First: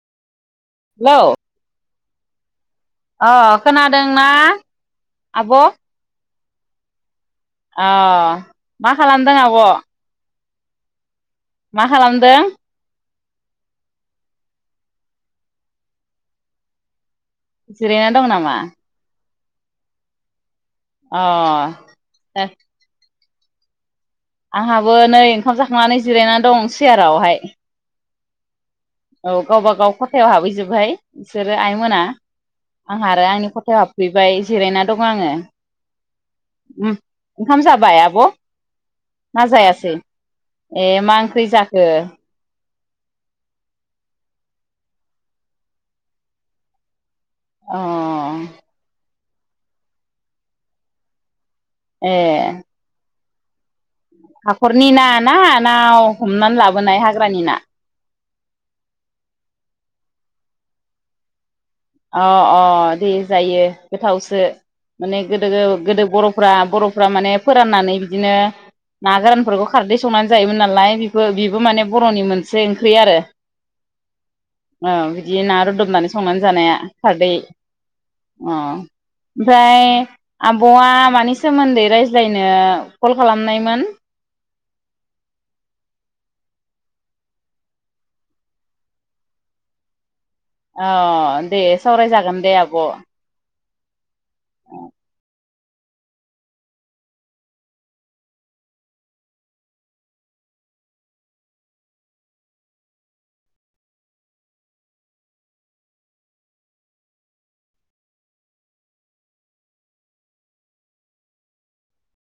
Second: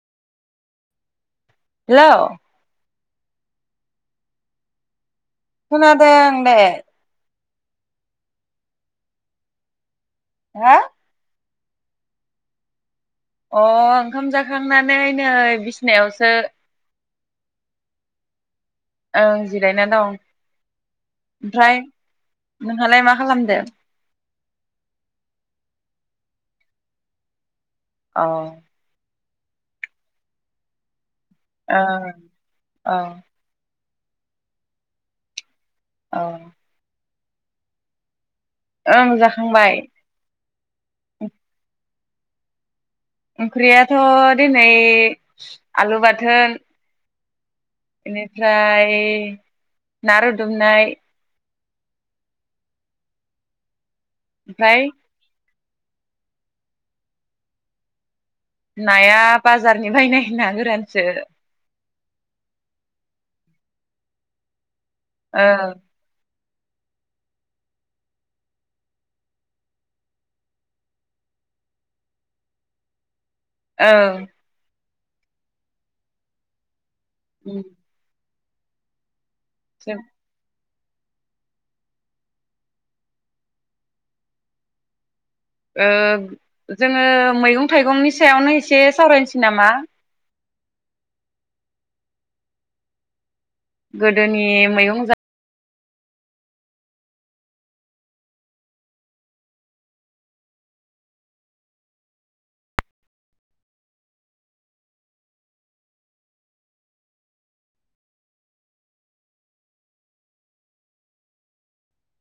Hello hello अ खोनादोंना? आब' खोनादों [unintelligible] अ मा खालामदों आब हा मा खालामदों अ ओंखाम जाखांनानै नै बिसिनायावसो जिरायना दं नामा? ओं जिरायना दं अ ओमफ्राय नोंहालाय मा खालामदो आंहाबो नै ओंखाम जाखांनानै जिरायनानै दं सियारावहाय औ औ गावबागाव खथायाव हाबहैजोब बाय बिसोरो आइमोना औ आंहा आरो आंनि खथायाव हाब बेबाय जिरायना दं आङो औ उम ओंखाम जाबाय आब ओं ना जाखांबाय जायासै ए मा ओंख्रि जाखो ओंख्रियाथ दिनै आलु बाथोन अ बेनिफ्राय ना रुदुमनाय। ए ओमफ्राय हाखरनि ना ना नाव हमनानै लाबोनाय हाग्रानि ना नाया बाजारनि बायनाय ना गोरानसो अ अ दे जायो गोथावसो माने गोदो ओं गोदो बर फ्रा बरफ्रा माने फोराननानै बिदिनो ना गोरानफोरखौ खारदै संनानै जायोमोन नालाय बिबो बिबो माने बरनि मोनसे ओंख्रि आरो ओ औ बिदि ना रुदुमनानै संनानै जानाया [inaudible] अ ओमफ्राय आ जों आबआ मानि सोमोन्दै रायज्लायनो कल खालामनायमोन ओ जोङो मैगं थाइगंनि सायावनो एसे सावरायनोसै नामा अ दे सावरायजागोन दे आब गोदोनि मैगं जा